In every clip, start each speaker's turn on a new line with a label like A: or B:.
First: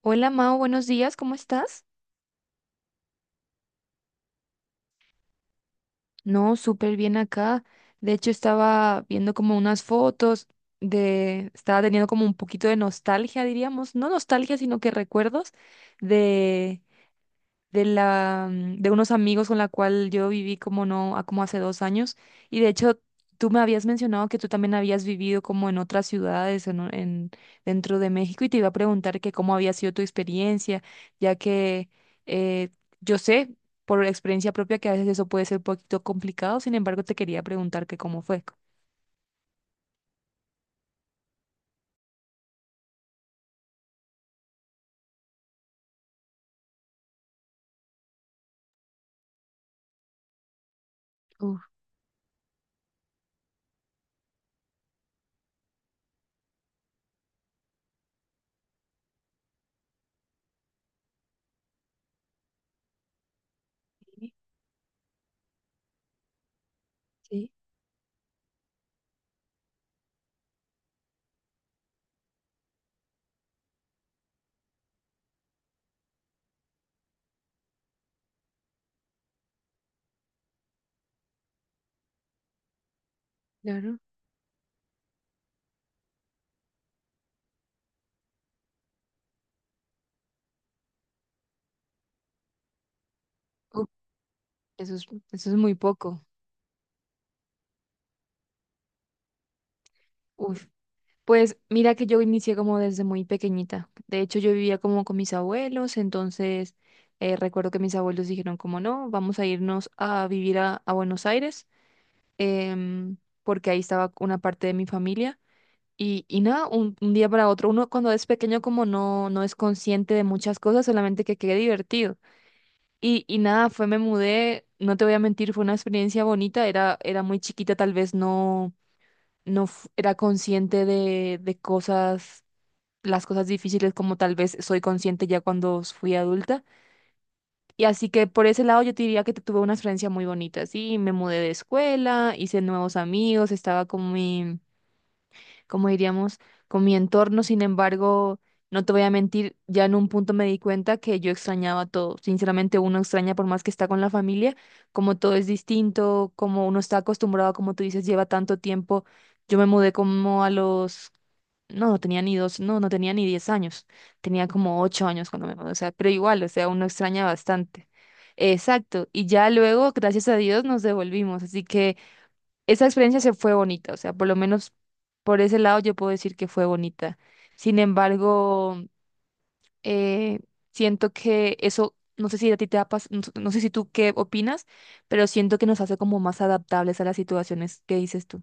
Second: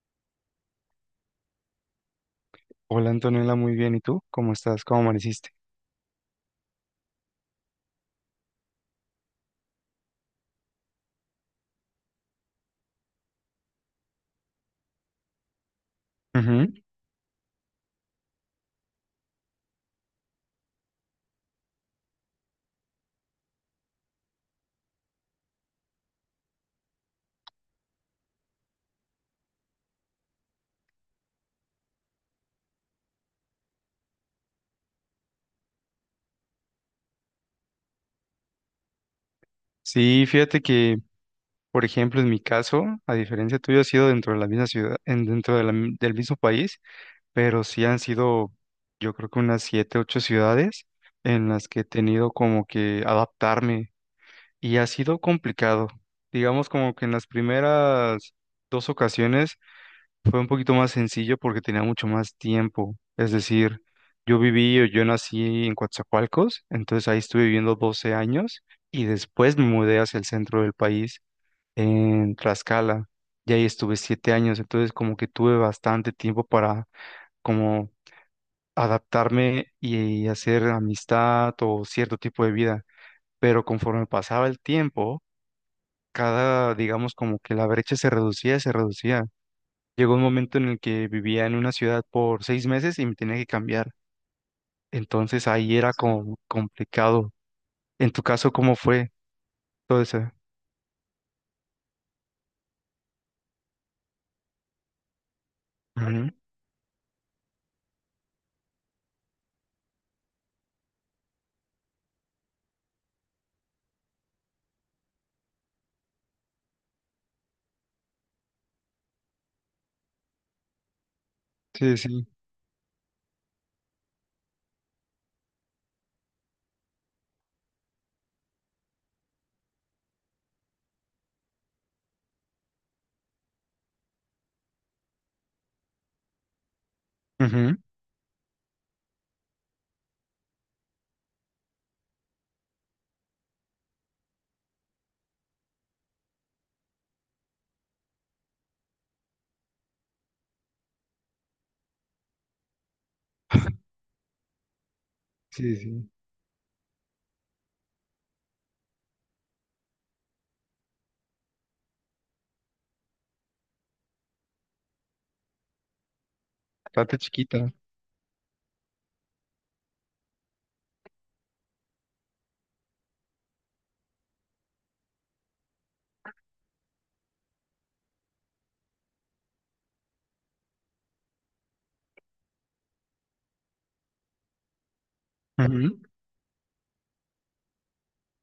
A: Hola Mao, buenos días, ¿cómo estás?
B: Hola Antonella, muy bien. ¿Y tú? ¿Cómo estás? ¿Cómo amaneciste?
A: No, súper bien acá. De hecho, estaba viendo como unas fotos estaba teniendo como un poquito de nostalgia, diríamos, no nostalgia, sino que recuerdos
B: Ujú.
A: de de la, de unos amigos con la cual yo viví como no, como hace 2 años. Y de hecho, tú me habías mencionado que tú también habías vivido como en otras ciudades dentro de México y te iba a preguntar que cómo había sido tu experiencia, ya que eh, yo sé por experiencia propia que a veces eso puede ser un poquito complicado. Sin embargo, te quería preguntar que cómo fue.
B: Sí, fíjate que, por ejemplo, en mi caso, a diferencia tuyo, ha sido dentro de la misma ciudad, dentro de la del mismo país, pero sí han sido, yo creo que unas siete, ocho ciudades en
A: Uf,
B: las que he tenido como que adaptarme y ha sido complicado. Digamos como que en las primeras dos ocasiones fue un poquito más sencillo porque tenía mucho más tiempo. Es decir,
A: sí,
B: yo viví o yo nací en Coatzacoalcos, entonces ahí estuve
A: sí,
B: viviendo 12 años y después me mudé hacia el centro del país, en Tlaxcala, y ahí estuve 7 años, entonces como que tuve bastante tiempo para como adaptarme y hacer amistad o cierto tipo de vida. Pero
A: claro.
B: conforme pasaba el tiempo, cada, digamos, como que la brecha se reducía, se reducía. Llegó un momento en el que vivía en una ciudad por 6 meses y me tenía que
A: Uf,
B: cambiar.
A: eso es,
B: Entonces
A: eso es muy
B: ahí era
A: poco.
B: como complicado. En tu caso, ¿cómo fue todo eso?
A: Uf. Pues mira que yo inicié como desde muy pequeñita. De hecho, yo vivía como con mis abuelos,
B: Ujú.
A: entonces recuerdo que mis abuelos dijeron como no, vamos a irnos a vivir a Buenos Aires, em, porque ahí estaba una parte de mi familia. Y nada, un día para otro, uno cuando es pequeño como no, no es consciente de muchas cosas, solamente que quede
B: Sí,
A: divertido.
B: sí.
A: Y nada, me mudé, no te voy a mentir, fue una experiencia bonita, era muy chiquita, tal vez no, era consciente de cosas las cosas difíciles como tal vez soy consciente ya cuando fui adulta.
B: Ujú.
A: Y así que por ese lado yo te diría que tuve una experiencia muy bonita, sí, me mudé de escuela, hice nuevos amigos, estaba con mi, como diríamos, con mi entorno. Sin embargo, no te voy a mentir, ya en un punto me di cuenta que yo extrañaba todo. Sinceramente, uno extraña por más que está con la familia, como todo es
B: Sí, sí.
A: distinto, como uno está acostumbrado, como tú dices, lleva tanto tiempo. Yo me mudé como a los... no, no tenía ni dos, no, no tenía ni 10 años. Tenía como 8 años cuando me mudé, o sea, pero igual, o sea, uno
B: Bastante
A: extraña
B: chiquita.
A: bastante. Exacto. Y ya luego, gracias a Dios, nos devolvimos. Así que esa experiencia se fue bonita, o sea, por lo menos por ese lado yo puedo decir que fue bonita. Sin embargo, eh, siento que eso, no sé si a ti te ha no, no sé si tú qué opinas, pero siento que nos hace
B: Ujú.
A: como más adaptables a las situaciones que dices tú.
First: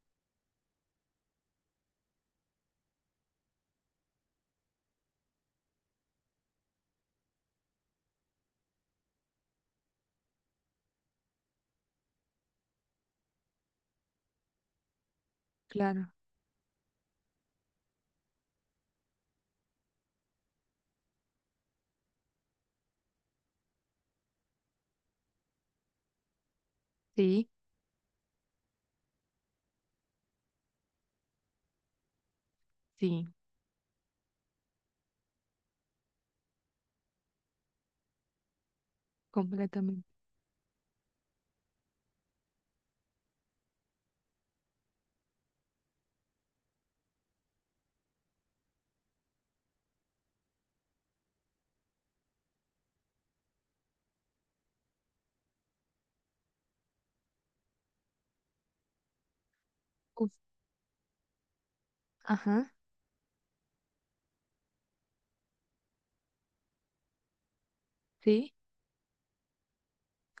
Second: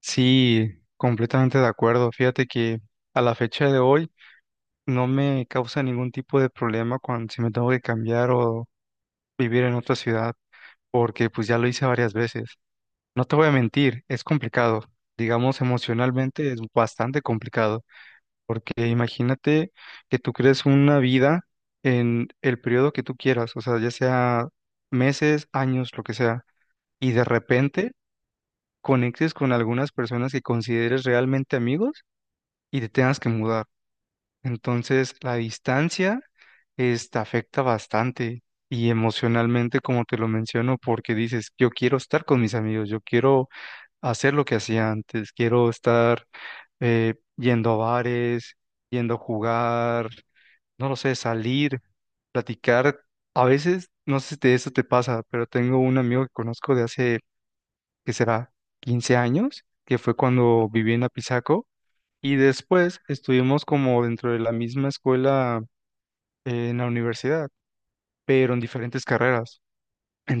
B: Sí, completamente de acuerdo. Fíjate que a la fecha de hoy no me causa ningún tipo de problema cuando si me tengo que cambiar o vivir en otra ciudad, porque pues ya lo hice varias veces. No te voy a mentir, es complicado. Digamos,
A: Claro,
B: emocionalmente es bastante complicado. Porque imagínate que tú crees una vida en el periodo que tú quieras, o sea, ya sea meses, años, lo que sea, y de
A: sí,
B: repente conectes con algunas personas que consideres realmente amigos y te tengas
A: sí,
B: que mudar. Entonces, la distancia te afecta bastante y emocionalmente,
A: completamente.
B: como te lo menciono, porque dices, yo quiero estar con mis amigos, yo quiero hacer lo que hacía antes, quiero estar yendo a bares, yendo a jugar, no lo sé, salir, platicar. A veces, no sé si eso te pasa, pero tengo un amigo que conozco de hace, ¿que será?, 15 años, que fue
A: Uf,
B: cuando viví en Apizaco, y
A: ajá,
B: después estuvimos como dentro de la misma escuela, en la universidad,
A: sí,
B: pero en diferentes carreras.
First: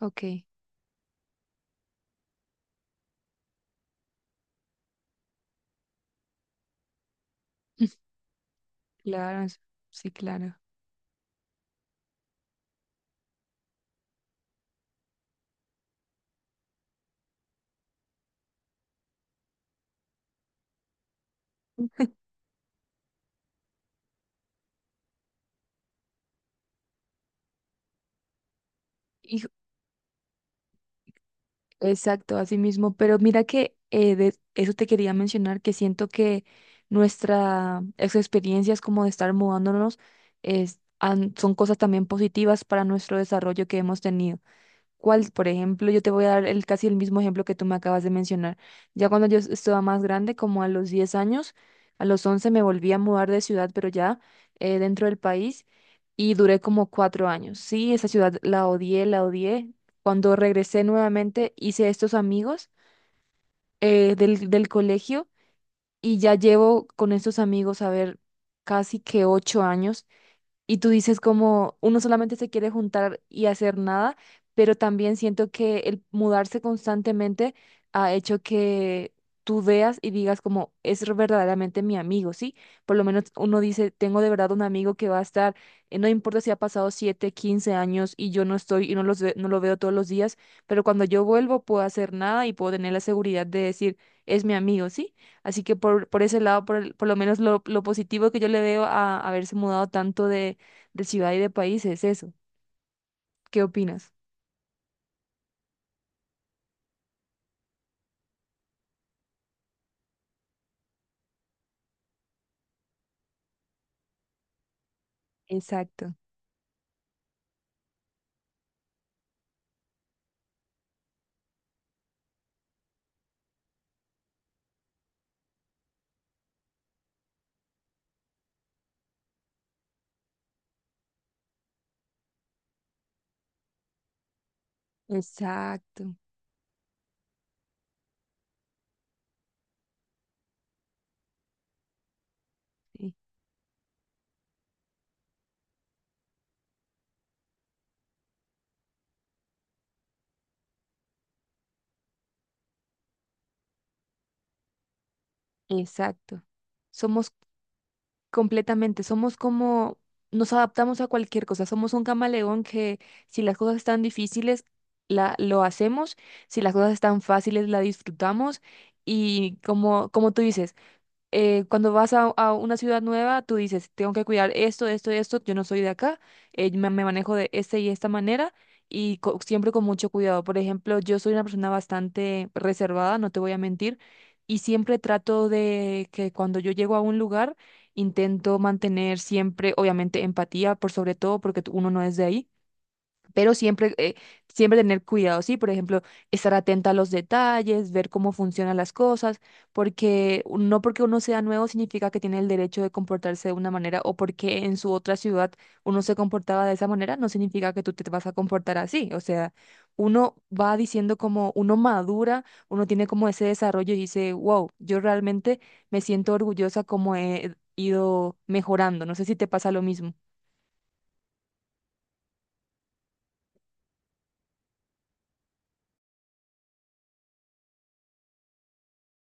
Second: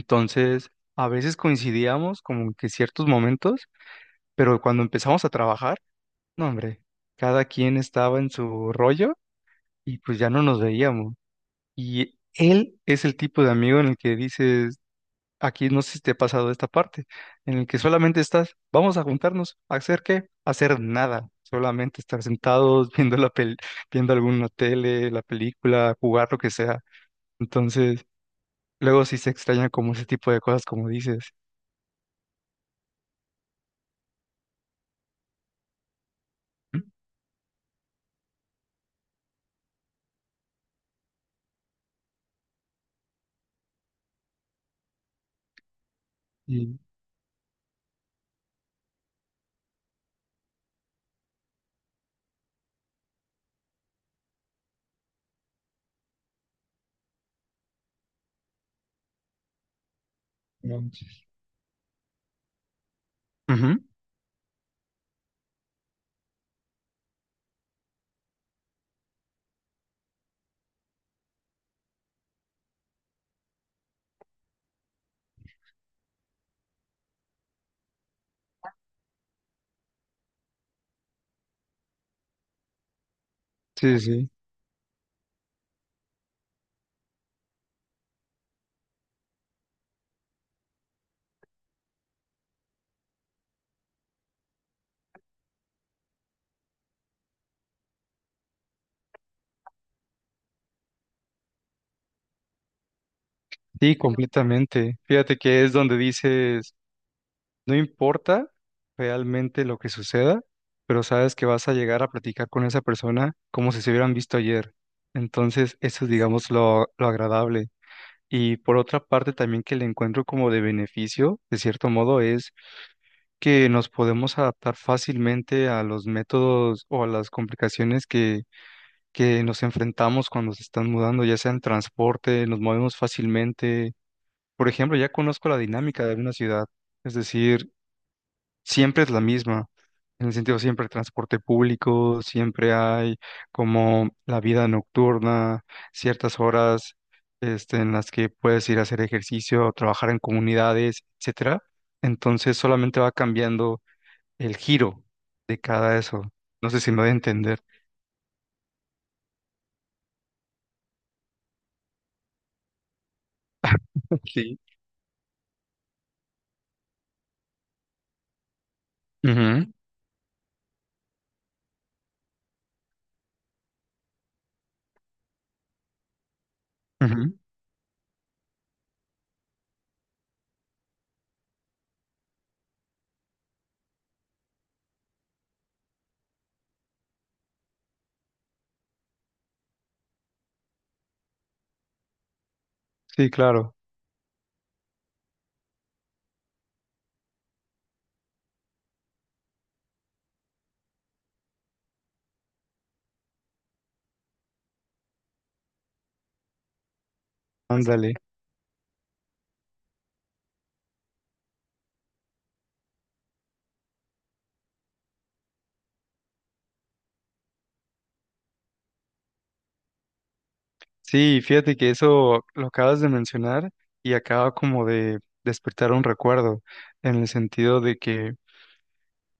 A: ok.
B: a veces coincidíamos como que ciertos momentos, pero cuando empezamos a trabajar, no, hombre, cada quien estaba en su rollo
A: Claro, es-
B: y
A: sí,
B: pues ya no
A: claro.
B: nos veíamos. Y él es el tipo de amigo en el que dices, aquí no sé si te ha pasado esta parte, en el que solamente estás, vamos a juntarnos, ¿a hacer qué? A hacer nada, solamente estar sentados viendo alguna tele, la película, jugar lo que sea. Entonces, luego sí se
A: Ujú.
B: extraña como ese tipo de cosas, como dices.
A: Exacto, así mismo. Pero mira que de eso te quería mencionar, que siento que nuestras experiencias como de estar mudándonos son cosas también positivas para nuestro desarrollo que hemos tenido. Cuál, por ejemplo, yo te voy a dar
B: Y,
A: casi el mismo ejemplo que tú me acabas de mencionar. Ya cuando yo estaba más grande, como a los 10 años, a los 11 me volví a mudar de ciudad, pero ya dentro del país, y duré como 4 años. Sí, esa ciudad la odié, la odié. Cuando
B: No,
A: regresé
B: sí.
A: nuevamente, hice estos amigos
B: Ujú,
A: del colegio y ya llevo con estos amigos, a ver, casi que 8 años. Y tú dices como uno solamente se quiere juntar y hacer nada, pero también siento que el mudarse constantemente ha hecho que tú veas y digas como es verdaderamente mi amigo, ¿sí? Por lo menos uno dice,
B: sí,
A: tengo de
B: sí,
A: verdad un amigo que va a estar, no importa si ha pasado 7 15 años y yo no estoy y no los no lo veo todos los días, pero cuando yo vuelvo puedo hacer nada y puedo tener la seguridad de decir, es mi amigo, ¿sí? Así que por ese lado, por lo menos lo positivo que yo le veo a haberse mudado tanto de ciudad y de país es eso. ¿Qué
B: sí,
A: opinas?
B: completamente. Fíjate que es donde dices. No importa realmente lo que suceda, pero sabes que vas a llegar a platicar con esa persona como si se hubieran visto ayer. Entonces, eso es,
A: Exacto,
B: digamos, lo agradable. Y por otra parte, también que le encuentro como de beneficio, de cierto modo, es que nos podemos adaptar fácilmente a los métodos o a las complicaciones que nos enfrentamos cuando se están mudando, ya sea en transporte, nos movemos fácilmente. Por ejemplo, ya conozco la dinámica de
A: exacto,
B: una ciudad. Es decir, siempre es la misma, en el sentido siempre hay transporte público, siempre
A: sí,
B: hay como la vida nocturna, ciertas horas en las que puedes ir a hacer ejercicio, o trabajar en comunidades, etcétera. Entonces solamente va cambiando el giro de cada eso.
A: exacto.
B: No sé si me voy a
A: Somos
B: entender.
A: completamente, somos como, nos adaptamos a cualquier cosa, somos un camaleón que si las cosas están
B: Sí.
A: difíciles, lo hacemos, si las cosas están fáciles, la disfrutamos y
B: Ujú,
A: como, como tú dices, cuando vas a una ciudad nueva, tú dices, tengo que cuidar esto, esto, esto, yo no soy de acá, me manejo
B: ujú.
A: de esta y esta manera y siempre con mucho cuidado. Por ejemplo, yo soy una persona bastante reservada, no te voy a mentir, y siempre trato de que cuando yo llego a un lugar, intento mantener siempre, obviamente, empatía, por sobre todo porque uno no es de ahí,
B: Sí,
A: pero
B: claro,
A: siempre, siempre tener cuidado, ¿sí? Por ejemplo, estar atenta a los detalles, ver cómo funcionan las cosas, porque no porque uno sea nuevo significa que tiene el derecho de comportarse de una manera, o porque en su otra ciudad uno se comportaba de esa manera, no significa que tú te
B: ándale.
A: vas a comportar así. O sea, uno va diciendo como uno madura, uno tiene como ese desarrollo y dice, wow, yo realmente me siento orgullosa como he ido mejorando. No sé si te pasa lo mismo.
B: Sí, fíjate que eso lo acabas de mencionar y acaba como de despertar un recuerdo, en el sentido de que,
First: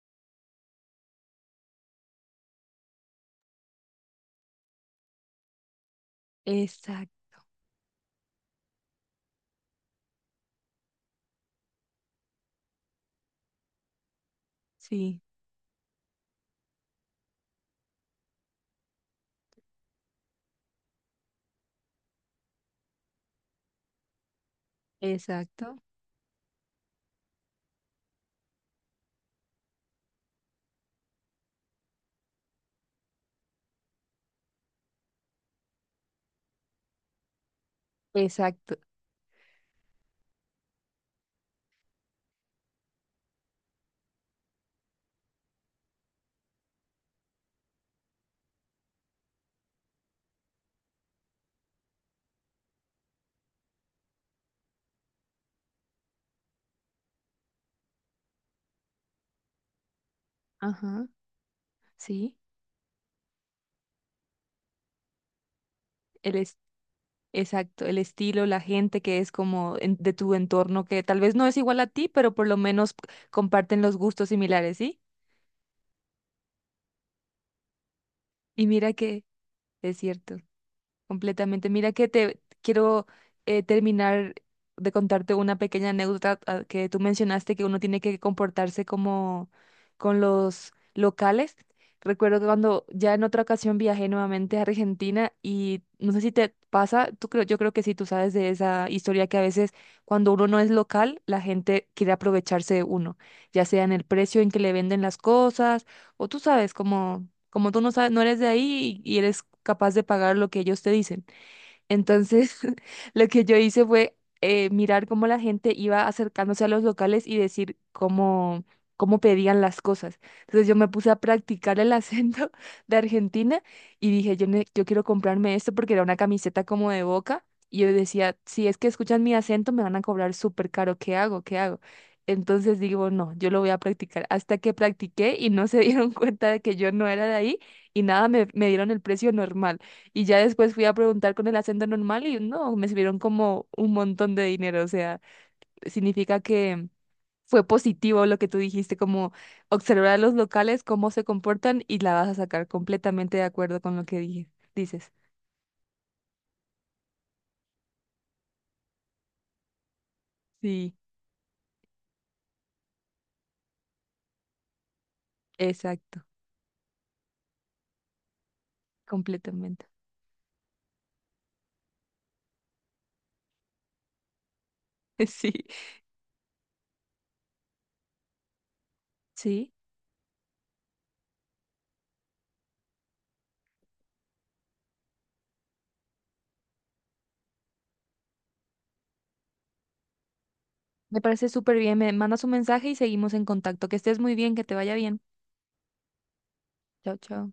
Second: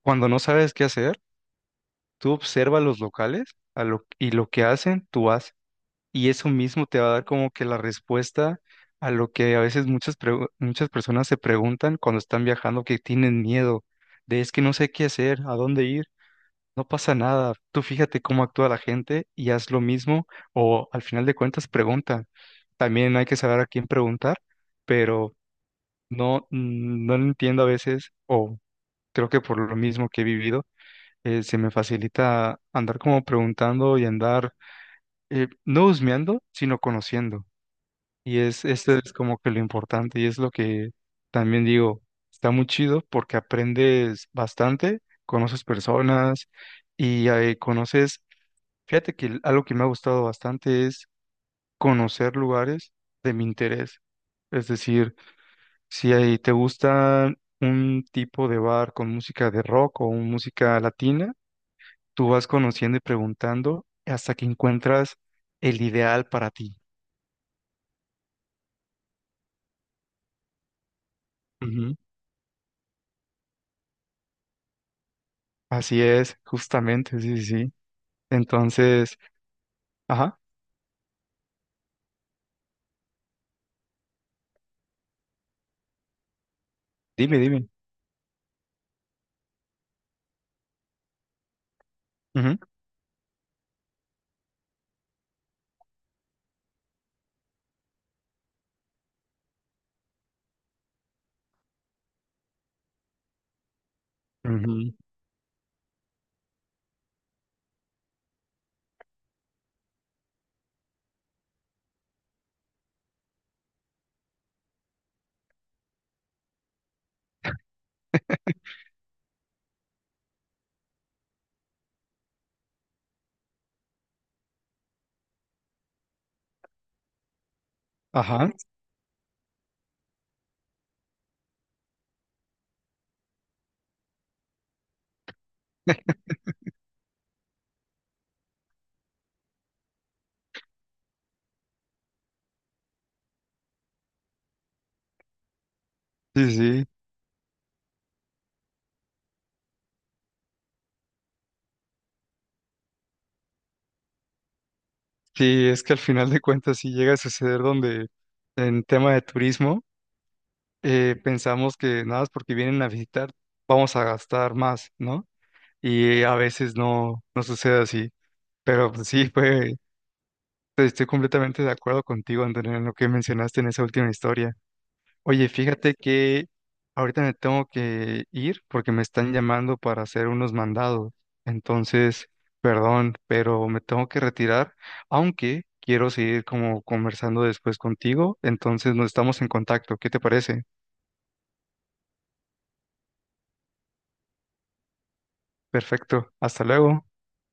B: cuando no sabes qué hacer, tú observa a los locales a lo, y lo que hacen, tú haces. Y eso mismo te va a
A: Exacto,
B: dar como que la respuesta a lo que a veces muchas personas se preguntan cuando están viajando, que tienen miedo de es que no sé qué
A: sí,
B: hacer, a dónde ir, no pasa nada. Tú fíjate cómo actúa la gente y haz lo mismo o al final de cuentas pregunta. También hay que saber a quién preguntar, pero
A: exacto.
B: no, no entiendo a veces o creo que por lo mismo que he vivido, se me facilita andar como preguntando y andar, no husmeando, sino conociendo. Y es,
A: Exacto,
B: esto es como que lo importante y es lo que también digo, está muy chido porque aprendes bastante, conoces personas y conoces, fíjate que algo que me ha gustado bastante es conocer lugares de mi interés. Es decir, si ahí te gusta un tipo de bar con música de rock o música
A: ajá,
B: latina, tú
A: sí,
B: vas conociendo y preguntando hasta que encuentras el ideal
A: el
B: para
A: es-
B: ti.
A: exacto, el estilo, la gente que es como de tu entorno que tal vez no es igual a
B: Ujú.
A: ti, pero por lo menos comparten los gustos similares, ¿sí?
B: Así es, justamente, sí, sí, sí.
A: Y mira
B: Entonces,
A: que es cierto.
B: ajá,
A: Completamente. Mira que te quiero terminar de contarte una pequeña anécdota, ah, que tú
B: dime,
A: mencionaste que
B: dime.
A: uno tiene que comportarse como con los locales. Recuerdo que cuando ya en otra ocasión viajé nuevamente a Argentina, y no sé si te pasa, tú creo, yo creo que sí, tú sabes de esa historia que a veces cuando uno no es local, la gente quiere aprovecharse de uno, ya sea en el precio en
B: Ujú,
A: que le
B: ujú.
A: venden las cosas, o tú sabes, como, como tú no sabes, no eres de ahí y eres capaz de pagar lo que ellos te dicen. Entonces, lo que yo hice fue mirar cómo la gente iba acercándose a los locales y decir cómo pedían las cosas. Entonces, yo me puse a practicar el acento de Argentina y dije, yo, yo quiero comprarme esto porque era una camiseta como de Boca. Y yo decía,
B: Ajá,
A: si es que escuchan mi acento, me van a cobrar súper caro. ¿Qué hago? ¿Qué hago? Entonces digo, no, yo lo voy a practicar. Hasta que practiqué y no se dieron cuenta de que yo no era de ahí y nada, me dieron el precio normal. Y ya después fui a preguntar con el acento normal y no, me subieron como un montón de dinero. O sea, significa
B: sí, sí.
A: que fue positivo lo que tú dijiste, como observar a los locales, cómo se comportan, y la vas a sacar completamente de acuerdo con lo que dije, dices.
B: Sí, es que al final de cuentas sí llega a suceder donde en tema de turismo,
A: Sí,
B: pensamos que nada más porque vienen a visitar vamos a gastar más, ¿no? Y
A: exacto,
B: a veces no, no sucede así. Pero pues, sí, fue
A: completamente.
B: pues, estoy completamente de acuerdo contigo, Antonio, en lo que mencionaste en esa última historia. Oye,
A: Sí,
B: fíjate que ahorita me tengo que ir porque me están
A: sí.
B: llamando para hacer unos mandados. Entonces, perdón, pero me tengo que retirar, aunque quiero seguir como conversando después contigo. Entonces, nos estamos en contacto. ¿Qué te parece?
A: Me parece súper bien. Me mandas un mensaje y seguimos en contacto. Que estés muy bien, que te vaya bien.
B: Perfecto. Hasta luego.
A: Chao, chao.